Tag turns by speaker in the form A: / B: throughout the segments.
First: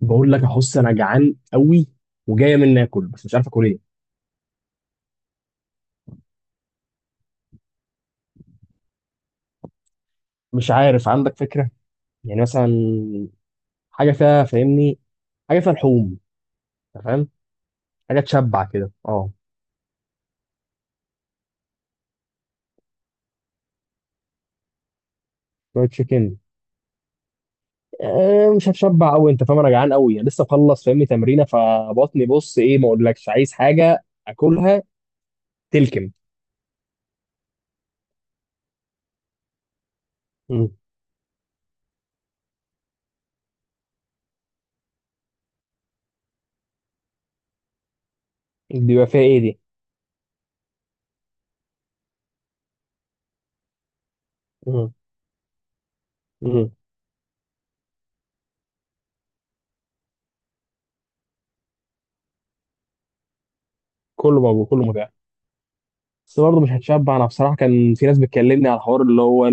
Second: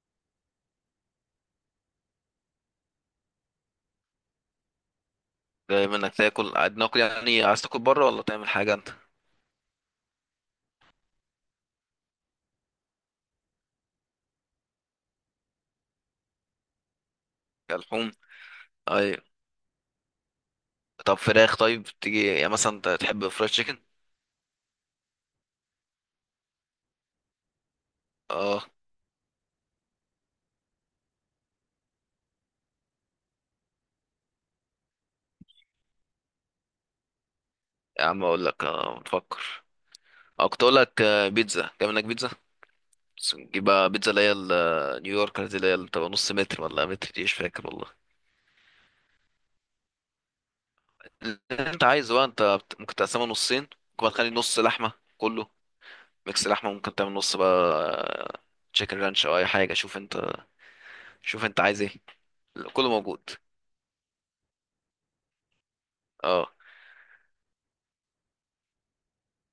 A: بقول لك يا حس، انا جعان قوي وجايه مني اكل، بس مش عارف اكل ايه.
B: دايما انك تاكل قاعد ناكل، يعني عايز تاكل بره ولا تعمل حاجه انت؟
A: مش عارف، عندك فكره؟ يعني مثلا حاجه فيها، فاهمني، حاجه فيها لحوم، أنت فاهم،
B: كلحوم؟
A: حاجه تشبع كده.
B: اي.
A: اه،
B: طب فراخ؟ طيب تيجي يعني مثلا، انت تحب فرايد تشيكن؟
A: شويه تشيكن.
B: اه.
A: مش هتشبع قوي، انت فاهم، انا جعان قوي يعني، لسه مخلص فاهمني تمرينه، فبطني بص ايه، ما اقولكش عايز حاجه اكلها. تلكم.
B: يا عم اقول لك بتفكر، او كنت
A: مم.
B: اقول لك بيتزا، تعمل لك بيتزا. بس نجيب بقى بيتزا اللي هي نيويورك دي، اللي هي اللي بتبقى نص متر ولا متر، دي مش فاكر والله.
A: دي بقى فيها ايه دي؟
B: اللي انت عايزه بقى، انت ممكن تقسمها نصين، ممكن بقى تخلي نص
A: مم.
B: لحمه كله، ميكس
A: مم.
B: لحمه، ممكن تعمل نص بقى تشيكن رانش او اي حاجه. شوف انت، شوف انت عايز ايه، كله موجود.
A: كله موجود، كله متاح. بس
B: اه.
A: برضه مش هتشبع. انا بصراحه كان في ناس بتكلمني على الحوار اللي هو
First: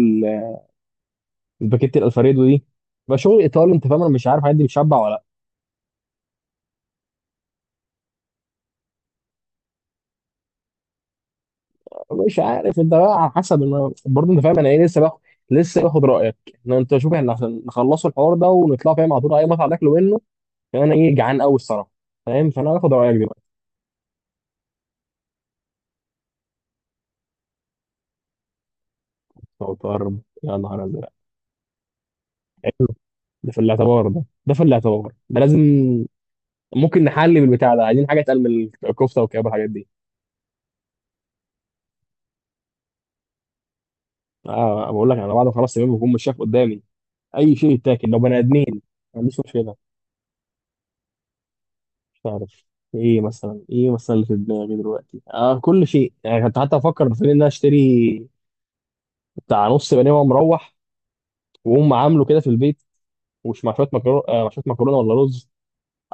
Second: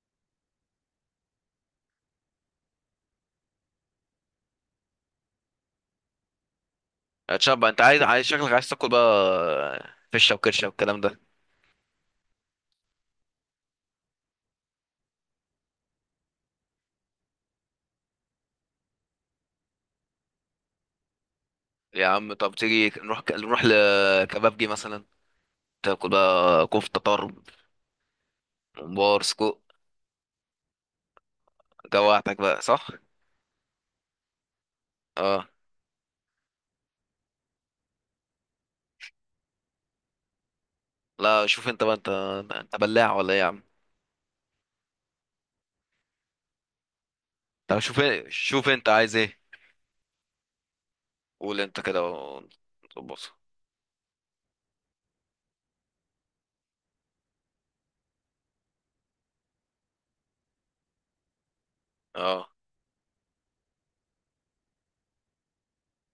A: الباكيت الالفريدو دي، بقى شغل ايطالي، انت فاهم. انا مش عارف عندي بتشبع ولا
B: اتشاب، انت عايز شكلك عايز تاكل بقى فشه وكرشه والكلام ده.
A: لا. مش عارف، انت بقى على حسب. انا برضه، انت فاهم انا ايه، لسه باخد رايك. ان انت شوف، احنا عشان نخلصوا الحوار ده ونطلع فاهم على طول اي مطعم ناكله منه، عشان انا ايه، جعان قوي الصراحه.
B: يا عم،
A: فاهم،
B: طب
A: فانا هاخد
B: تيجي
A: رايك
B: نروح
A: دلوقتي.
B: نروح لكبابجي مثلا، تاكل بقى كفته طرب، ممبار، سجق.
A: أو طرب. يا نهار ازرق.
B: جوعتك بقى صح؟
A: ده في الاعتبار ده
B: اه.
A: لازم. ممكن نحل بالبتاع ده؟ عايزين حاجه اتقل من الكفته والكباب والحاجات دي.
B: لا شوف انت بقى، انت بلاع ولا ايه يا عم؟
A: اه، بقول لك انا بعد ما خلاص تمام بكون مش شايف قدامي اي شيء
B: طب شوف
A: يتاكل لو بني ادمين.
B: شوف انت عايز
A: ما
B: ايه،
A: عنديش مشكله.
B: قول انت كده
A: تعرف، ايه
B: ونظبطها.
A: مثلا ايه مثلا اللي في دماغي دلوقتي، كل شيء؟ يعني كنت حتى افكر في ان انا اشتري بتاع نص بانيه وانا مروح، واقوم عامله كده في
B: اه
A: البيت. ومش مع شويه مكرونه، مع شويه مكرونه ولا رز.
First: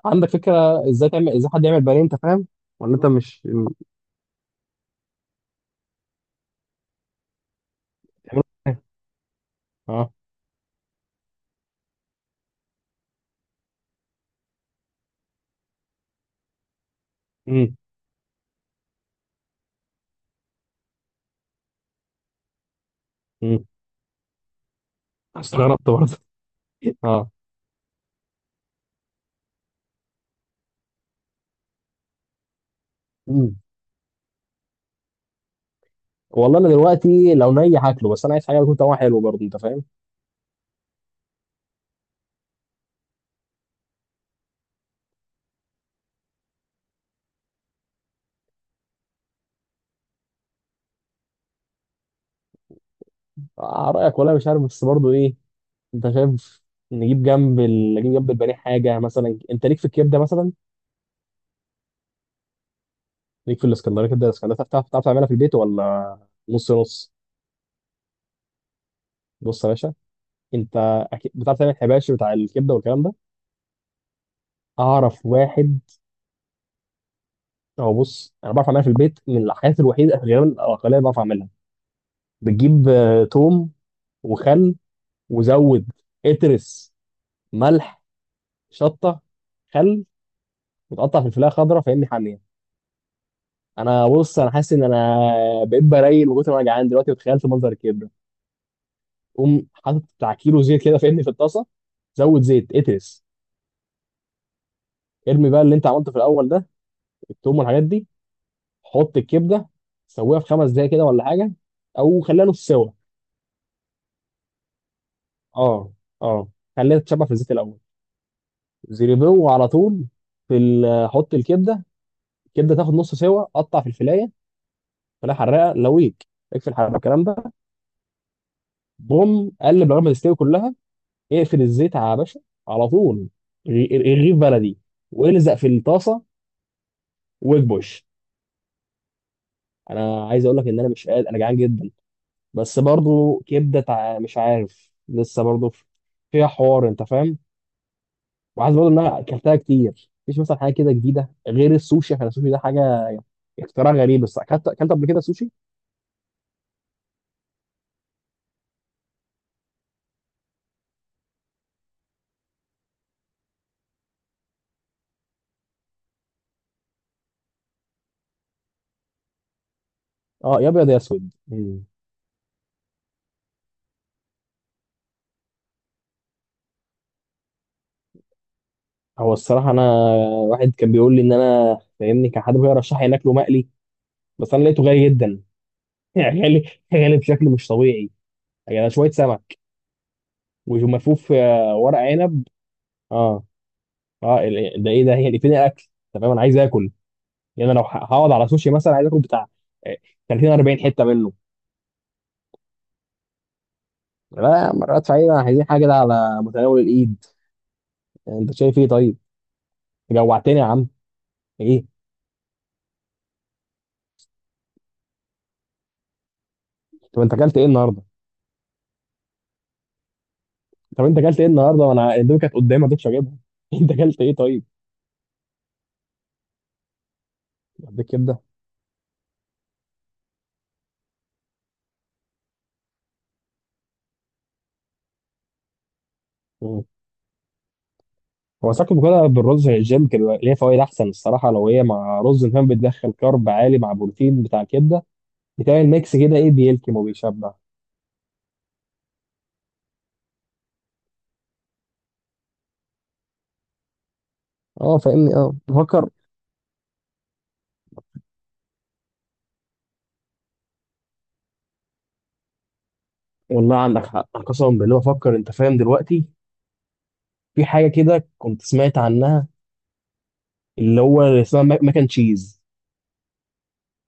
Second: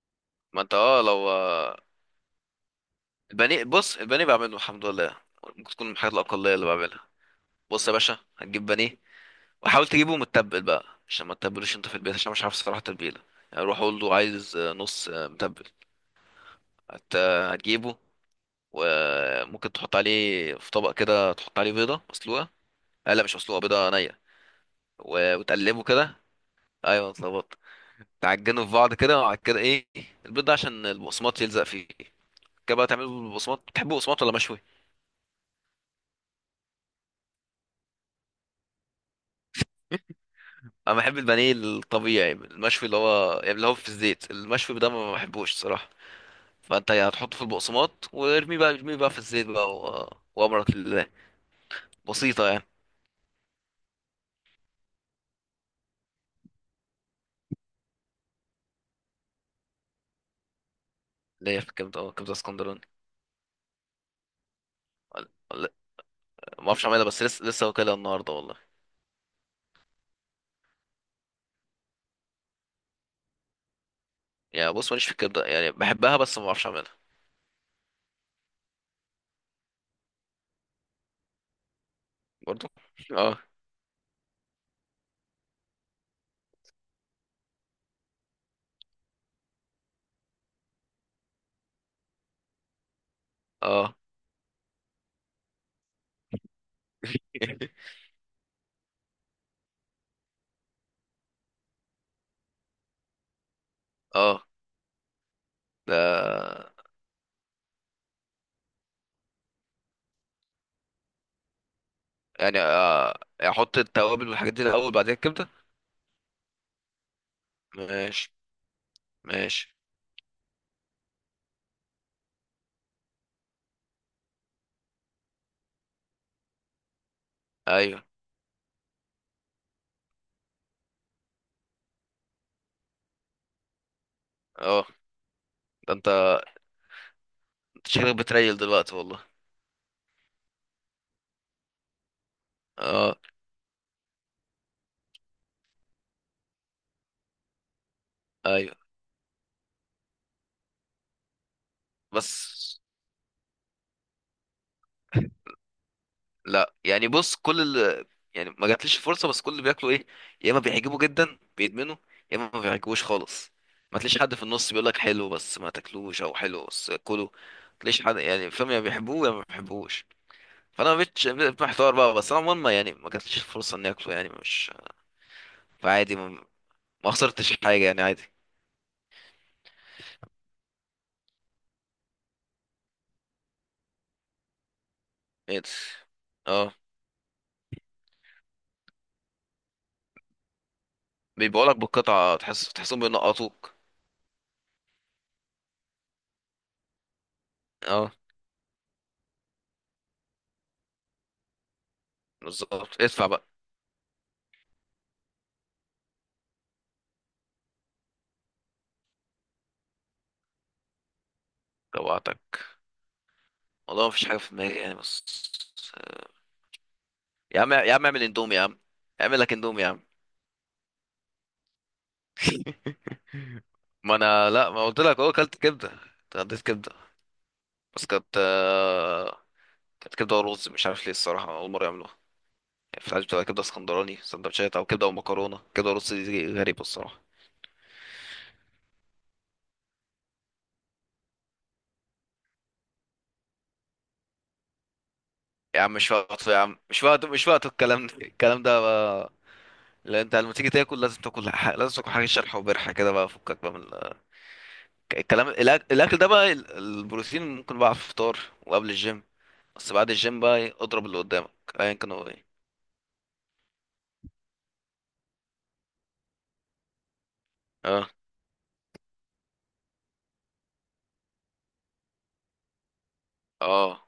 A: عندك
B: ما انت
A: فكره
B: اه لو
A: ازاي حد
B: آه،
A: يعمل بانيه، انت فاهم؟ ولا انت مش
B: البانيه،
A: بتعمله؟
B: بص البانيه بعمله الحمد لله، ممكن تكون من الحاجات الاقليه اللي بعملها. بص يا باشا، هتجيب
A: إزاي؟
B: بانيه وحاول
A: اه.
B: تجيبه متبل بقى عشان ما تتبلوش انت في البيت، عشان مش عارف الصراحه تتبيله. يعني روح قول له عايز نص متبل. هت...
A: امم
B: هتجيبه، وممكن تحط عليه في طبق كده، تحط عليه بيضه مسلوقه. آه لا مش مسلوقه،
A: امم
B: بيضه نيه.
A: استغربت
B: وتقلبه كده.
A: برضه.
B: ايوه
A: اه.
B: اتلخبطت. تعجنه في بعض كده وبعد كده ايه، البيض ده عشان البقسماط يلزق فيه. كده بقى تعمله
A: امم
B: بالبقسماط، بتحبه بقسماط ولا مشوي؟
A: والله انا دلوقتي لو ني هاكله، بس انا عايز حاجه تكون طعمها حلو برضه، انت فاهم.
B: انا بحب البانيه الطبيعي المشوي، اللي هو يعني اللي هو في الزيت، المشوي ده ما بحبوش الصراحه. فانت يعني هتحطه في البقسماط، وارميه بقى ارميه بقى في الزيت بقى وامرك لله، بسيطه يعني.
A: رايك ولا مش عارف، بس برضه ايه، انت شايف؟ نجيب جنب البانيه حاجه مثلا، انت ليك في الكبده مثلا؟
B: اللي هي في الكبده؟ اه كبده اسكندراني.
A: ليك في الاسكندريه، كبده الاسكندريه؟ بتعرف تعملها
B: ولا-
A: في البيت
B: ولا-
A: ولا
B: ما
A: نص
B: اعرفش اعملها،
A: نص؟
B: بس لسه واكلها النهارده والله.
A: بص يا باشا، انت اكيد بتعرف تعمل حباشي بتاع الكبده والكلام ده.
B: يعني بص ماليش في
A: اعرف
B: الكبده، يعني
A: واحد.
B: بحبها بس ما اعرفش اعملها.
A: هو بص، انا بعرف اعملها في البيت، من الحاجات الوحيده غالبا الاقليه اللي بعرف اعملها.
B: برضو.
A: بتجيب
B: اه.
A: توم، وخل، وزود، اترس ملح، شطه، خل، وتقطع في الفلاحه خضراء، فاهمني، حاميه.
B: اه.
A: انا بص، انا حاسس ان انا بقيت برايل من كتر ما انا جعان دلوقتي، وتخيلت منظر الكبده. قوم حاطط بتاع كيلو زيت كده فاهمني في الطاسه، زود زيت، اترس.
B: اه.
A: ارمي بقى اللي انت عملته في الاول
B: ده
A: ده، التوم والحاجات دي. حط الكبده، سويها في خمس دقايق كده ولا حاجه، او خليها
B: يعني
A: نص سوا.
B: يعني احط التوابل والحاجات دي الاول بعدين الكبده؟
A: اه. اه، خليها تتشبع في الزيت الاول،
B: ماشي.
A: زيريبو على
B: ماشي.
A: طول. حط الكبده. الكبده تاخد نص سوا، قطع في الفلايه، فلايه حراقه لويك، اقفل الحراره الكلام ده.
B: ايوه.
A: بوم، قلب لغايه ما تستوي كلها، اقفل الزيت على باشا على طول. الرغيف بلدي،
B: اه.
A: والزق في
B: ده انت
A: الطاسه، واكبش.
B: شكلك بتريل دلوقتي والله.
A: انا عايز اقول لك ان انا مش قادر، انا جعان جدا. بس
B: اه.
A: برضو كبده مش عارف، لسه برضو فيها حوار، انت فاهم. وعايز
B: ايوه
A: برضو، ان انا اكلتها كتير، مفيش مثلا حاجه كده جديده غير السوشي، عشان السوشي ده
B: بس.
A: حاجه اختراع غريب. بس اكلت، اكلت قبل كده سوشي.
B: لا يعني بص يعني ما جاتليش فرصه، بس كل اللي بياكلوا ايه، يا اما بيعجبوا جدا بيدمنوا، يا اما ما بيعجبوش خالص، ما تلاقيش حد في النص بيقول لك حلو بس ما تاكلوش او حلو بس، كله ما تلاقيش حد يعني، فاهم، يا بيحبوه يا ما بيحبوش.
A: اه، يا ابيض
B: فانا ما
A: يا
B: بقتش
A: اسود. مم.
B: محتار بقى، بس انا عموما يعني ما جاتليش فرصه اني اكله، يعني مش، فعادي ما خسرتش حاجه، يعني عادي.
A: هو الصراحه انا، واحد كان بيقول لي ان انا فاهمني، كان حد بيرشح لي ان اكله مقلي، بس انا لقيته غالي جدا.
B: إيه ده؟
A: غالي،
B: اه
A: غالي بشكل مش طبيعي. يعني شويه سمك وملفوف،
B: بيبيعوا لك
A: ورق
B: بالقطعه،
A: عنب.
B: تحس تحسهم
A: اه.
B: بينقطوك.
A: اه، ده ايه ده؟ هي اللي فين الاكل؟ تمام، انا عايز اكل. يعني انا لو
B: اه
A: هقعد على سوشي مثلا، عايز اكل بتاع آه، 30 40 حته منه.
B: بالظبط، ادفع بقى.
A: لا، مرات فعلا عايزين حاجه كده على متناول الايد. يعني انت شايف ايه طيب؟ جوعتني يا عم. ايه؟
B: جوعتك، والله ما فيش حاجه في دماغي يعني، بس.
A: طب انت اكلت
B: يا
A: ايه
B: عم، يا
A: النهارده؟
B: عم اعمل اندومي يا عم، اعمل لك اندومي يا عم.
A: طب انت اكلت ايه النهارده، وانا الاندومي كانت قدامي ما رضيتش اجيبها؟ انت
B: ما
A: اكلت ايه
B: انا،
A: طيب؟
B: لا ما قلت لك اهو، اكلت كبده، اتغديت كبده.
A: عندك
B: بس كانت
A: كبده.
B: كانت كبده ورز، مش عارف ليه الصراحه اول مره يعملوها. يعني في العادي بتبقى كبده اسكندراني سندوتشات، او كبده ومكرونه، كبده ورز دي غريبه الصراحه.
A: هو ساكن مكرونه بالرز، الجيم كده ليها فوائد احسن الصراحه. لو هي مع رز كمان بتدخل كارب عالي مع بروتين بتاع كبده،
B: يا
A: بتعمل
B: عم مش
A: ميكس كده، ايه،
B: وقته يا عم،
A: بيلكم
B: مش وقته، مش
A: وبيشبع.
B: وقته الكلام ده، الكلام ده بقى. لا انت لما تيجي تاكل لازم لازم تاكل حاجه شرح وبرح كده بقى، فكك بقى
A: اه فاهمني،
B: الكلام،
A: اه بفكر.
B: الاكل ده بقى، البروتين ممكن بقى في الفطار وقبل الجيم، بس بعد الجيم بقى اضرب اللي قدامك ايا كان هو ايه.
A: والله عندك حق، أنا قسما بالله بفكر، انت فاهم دلوقتي، في حاجه
B: اه.
A: كده كنت سمعت عنها، اللي هو اللي اسمها ماك اند تشيز،
B: اه.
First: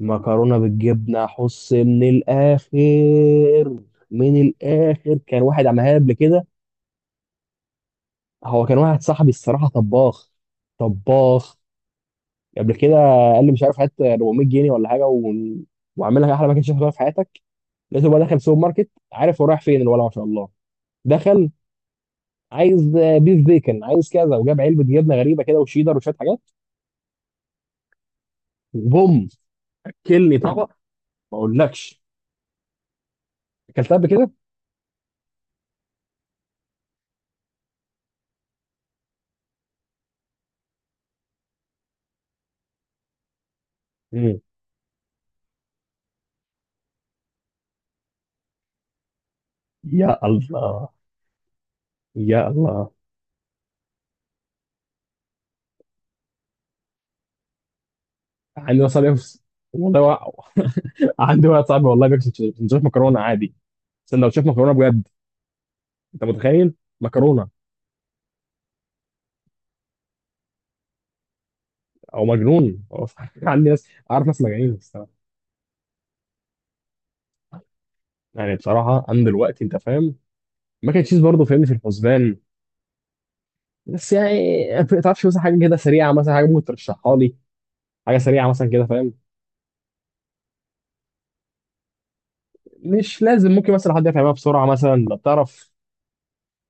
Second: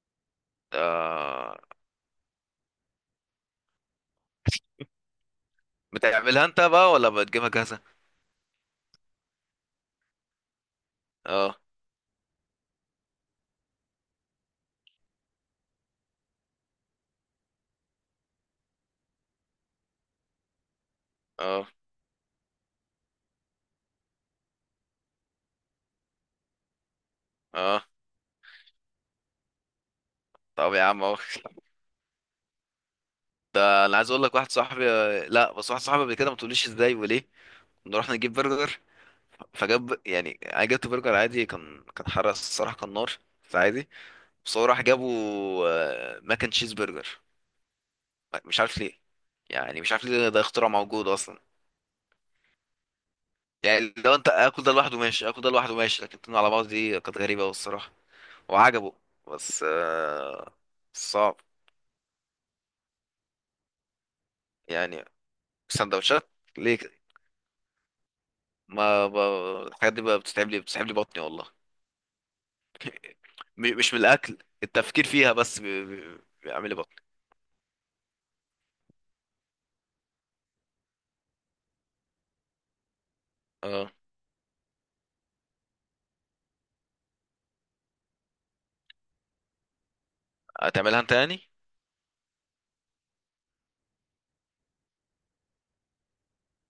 A: مكرونه بالجبنه،
B: آه.
A: احس من الاخر. من الاخر كان واحد عملها قبل
B: بتعملها
A: كده.
B: انت بقى ولا بتجيبها جاهزة؟
A: هو كان واحد صاحبي الصراحه، طباخ، طباخ
B: اه.
A: قبل كده. قال لي مش عارف، هات 400 جنيه ولا حاجه واعمل لك احلى باكج تاكلها في حياتك. لقيته بقى دخل سوبر ماركت، عارف هو رايح فين، الولع ما شاء الله. دخل،
B: اه.
A: عايز بيف بيكن، عايز كذا، وجاب علبه جبنه غريبه كده وشيدر وشويه حاجات.
B: اه.
A: وبوم، اكلني طبق.
B: طب يا عم اهو.
A: ما اقولكش،
B: ده
A: اكلتها
B: انا
A: قبل
B: عايز اقول
A: كده.
B: لك واحد صاحبي. لا بس واحد صاحبي قبل كده، ما تقوليش ازاي وليه، كنا رحنا نجيب برجر، فجاب، يعني انا جبت برجر عادي، كان حرق الصراحة، كان نار بس عادي.
A: مم.
B: بس هو راح جابه ماكن تشيز برجر، مش عارف ليه، يعني مش عارف
A: يا
B: ليه ده اختراع
A: الله،
B: موجود اصلا.
A: يا الله.
B: يعني لو انت اكل ده لوحده ماشي، اكل ده لوحده ماشي، لكن اتنين على بعض دي كانت غريبة أوي الصراحة.
A: عندي واحد
B: وعجبه.
A: صاحبي
B: بس
A: والله
B: آه. صعب.
A: عندي واحد صاحبي والله بياكل سندوتشات مكرونه عادي، سندوتشات مكرونه بجد،
B: يعني
A: انت
B: سندوتشات؟
A: متخيل؟
B: ليه كده؟
A: مكرونه.
B: ما ب- الحاجات دي بقى بتتعب لي بطني والله.
A: او مجنون. هو عندي ناس،
B: مش من
A: اعرف
B: الاكل،
A: ناس مجانين.
B: التفكير فيها بس بيعمل لي بطني.
A: يعني بصراحه انا دلوقتي، انت فاهم، ماك اند تشيز برضه فاهمني في الحسبان.
B: اه.
A: بس يعني، ما تعرفش مثلا حاجه كده سريعه، مثلا حاجه ممكن ترشحها لي، حاجه سريعه مثلا كده فاهم؟
B: هتعملها انت يعني؟
A: مش لازم، ممكن مثلا حد يفهمها بسرعه، مثلا لو تعرف،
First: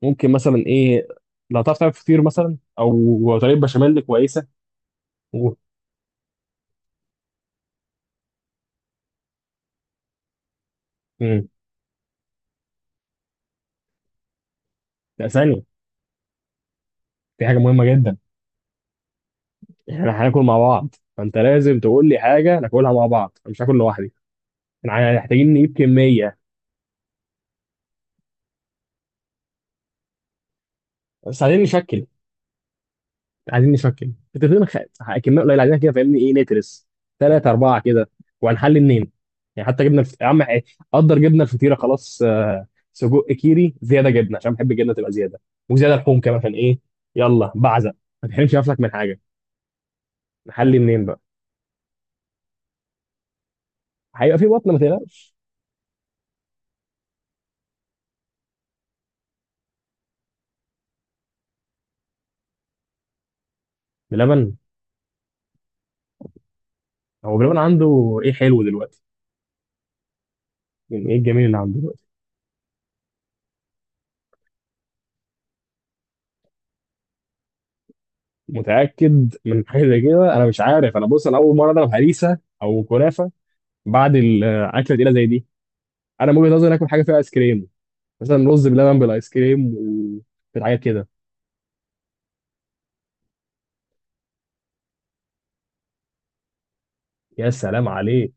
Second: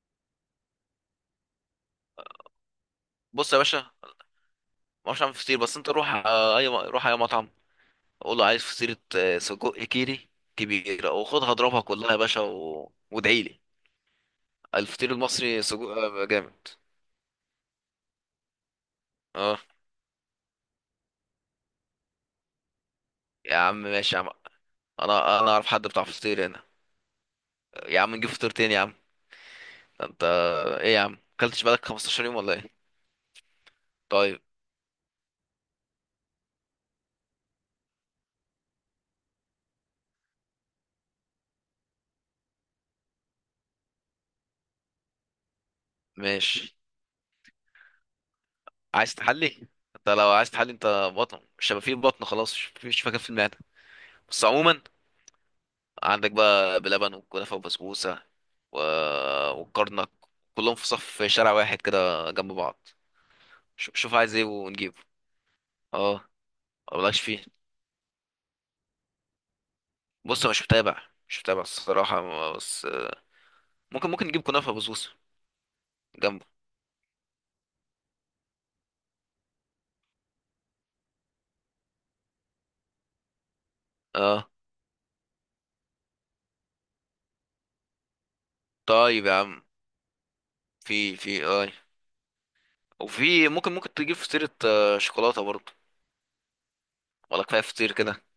A: ممكن مثلا ايه، لو تعرف تعمل فطير مثلا او
B: بص يا
A: طريقه
B: باشا،
A: بشاميل
B: ما
A: كويسه.
B: اعرفش اعمل
A: و...
B: فطير، بس انت روح اي روح اي مطعم قول له عايز فطيرة سجق كيري كبيرة،
A: مم.
B: وخدها اضربها كلها يا باشا وادعي لي. الفطير
A: لا، ثانيه،
B: المصري سجق جامد.
A: في حاجه مهمه جدا.
B: اه
A: احنا هناكل مع بعض، فانت لازم تقول لي حاجه ناكلها مع بعض، أنا
B: يا
A: مش هاكل
B: عم
A: لوحدي.
B: ماشي يا عم.
A: احنا يعني
B: انا انا
A: محتاجين
B: اعرف
A: نجيب
B: حد بتاع
A: كميه،
B: فطير هنا، يا عم نجيب فطير تاني يا عم. ده انت، ايه يا عم؟
A: بس عايزين
B: اكلتش بقالك
A: نشكل.
B: 15 يوم ولا ايه؟
A: عايزين نشكل
B: طيب
A: فترتين، كميه قليله، عايزين كده فاهمني، ايه، نترس ثلاثه اربعه كده، وهنحل اتنين. يعني حتى جبنا يا عم إيه، قدر جبنا الفطيره خلاص، سجق كيري، زياده جبنه عشان بحب الجبنه تبقى زياده، وزياده لحوم كمان عشان
B: ماشي.
A: ايه. يلا بعزق، ما تحرمش نفسك من
B: عايز
A: حاجه.
B: تحلي؟ انت لو عايز تحلي،
A: نحل
B: انت
A: منين بقى؟
B: بطن مش هيبقى فيه، بطن خلاص مش، مش مكان في المعده.
A: هيبقى
B: بس
A: في بطن، ما
B: عموما
A: تقلقش.
B: عندك بقى بلبن وكنافه وبسبوسه و... والكرنك، كلهم في صف في شارع واحد كده جنب بعض. شوف، شوف عايز ايه
A: بلبن.
B: ونجيبه. اه. مبلاش
A: هو
B: فيه.
A: بلبن عنده ايه حلو دلوقتي؟
B: بص انا مش متابع،
A: يعني ايه
B: مش
A: الجميل اللي
B: متابع
A: عنده دلوقتي؟
B: الصراحه، بس ممكن، ممكن نجيب كنافه وبسبوسه جنبه.
A: متاكد من حاجه زي كده؟ انا مش عارف. انا بص، انا اول مره اضرب هريسه او كنافه بعد
B: اه.
A: الاكله تقيله زي دي. انا من وجهه نظري، اكل حاجه فيها ايس كريم، مثلا رز بلبن
B: طيب
A: بالايس
B: يا عم،
A: كريم، وكده حاجه كده.
B: في في اي، وفي ممكن، ممكن تجيب فطيرة شوكولاتة برضه، ولا
A: يا
B: كفاية
A: سلام
B: فطير كده؟
A: عليك.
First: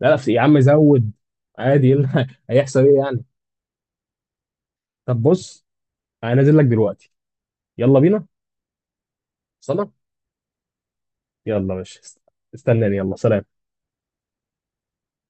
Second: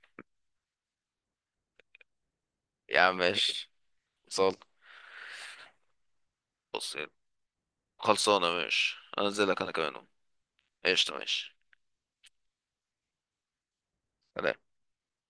A: لا لا يا عم، زود، عادي، إيه اللي هيحصل ايه
B: يا عم
A: يعني؟
B: ماشي. صال.
A: طب بص، انا نازل لك
B: بص
A: دلوقتي. يلا بينا.
B: خلصانة ماشي، انزل لك انا
A: صنع.
B: كمان أهو. قشطة ماشي.
A: يلا ماشي، استناني. يلا سلام.
B: سلام.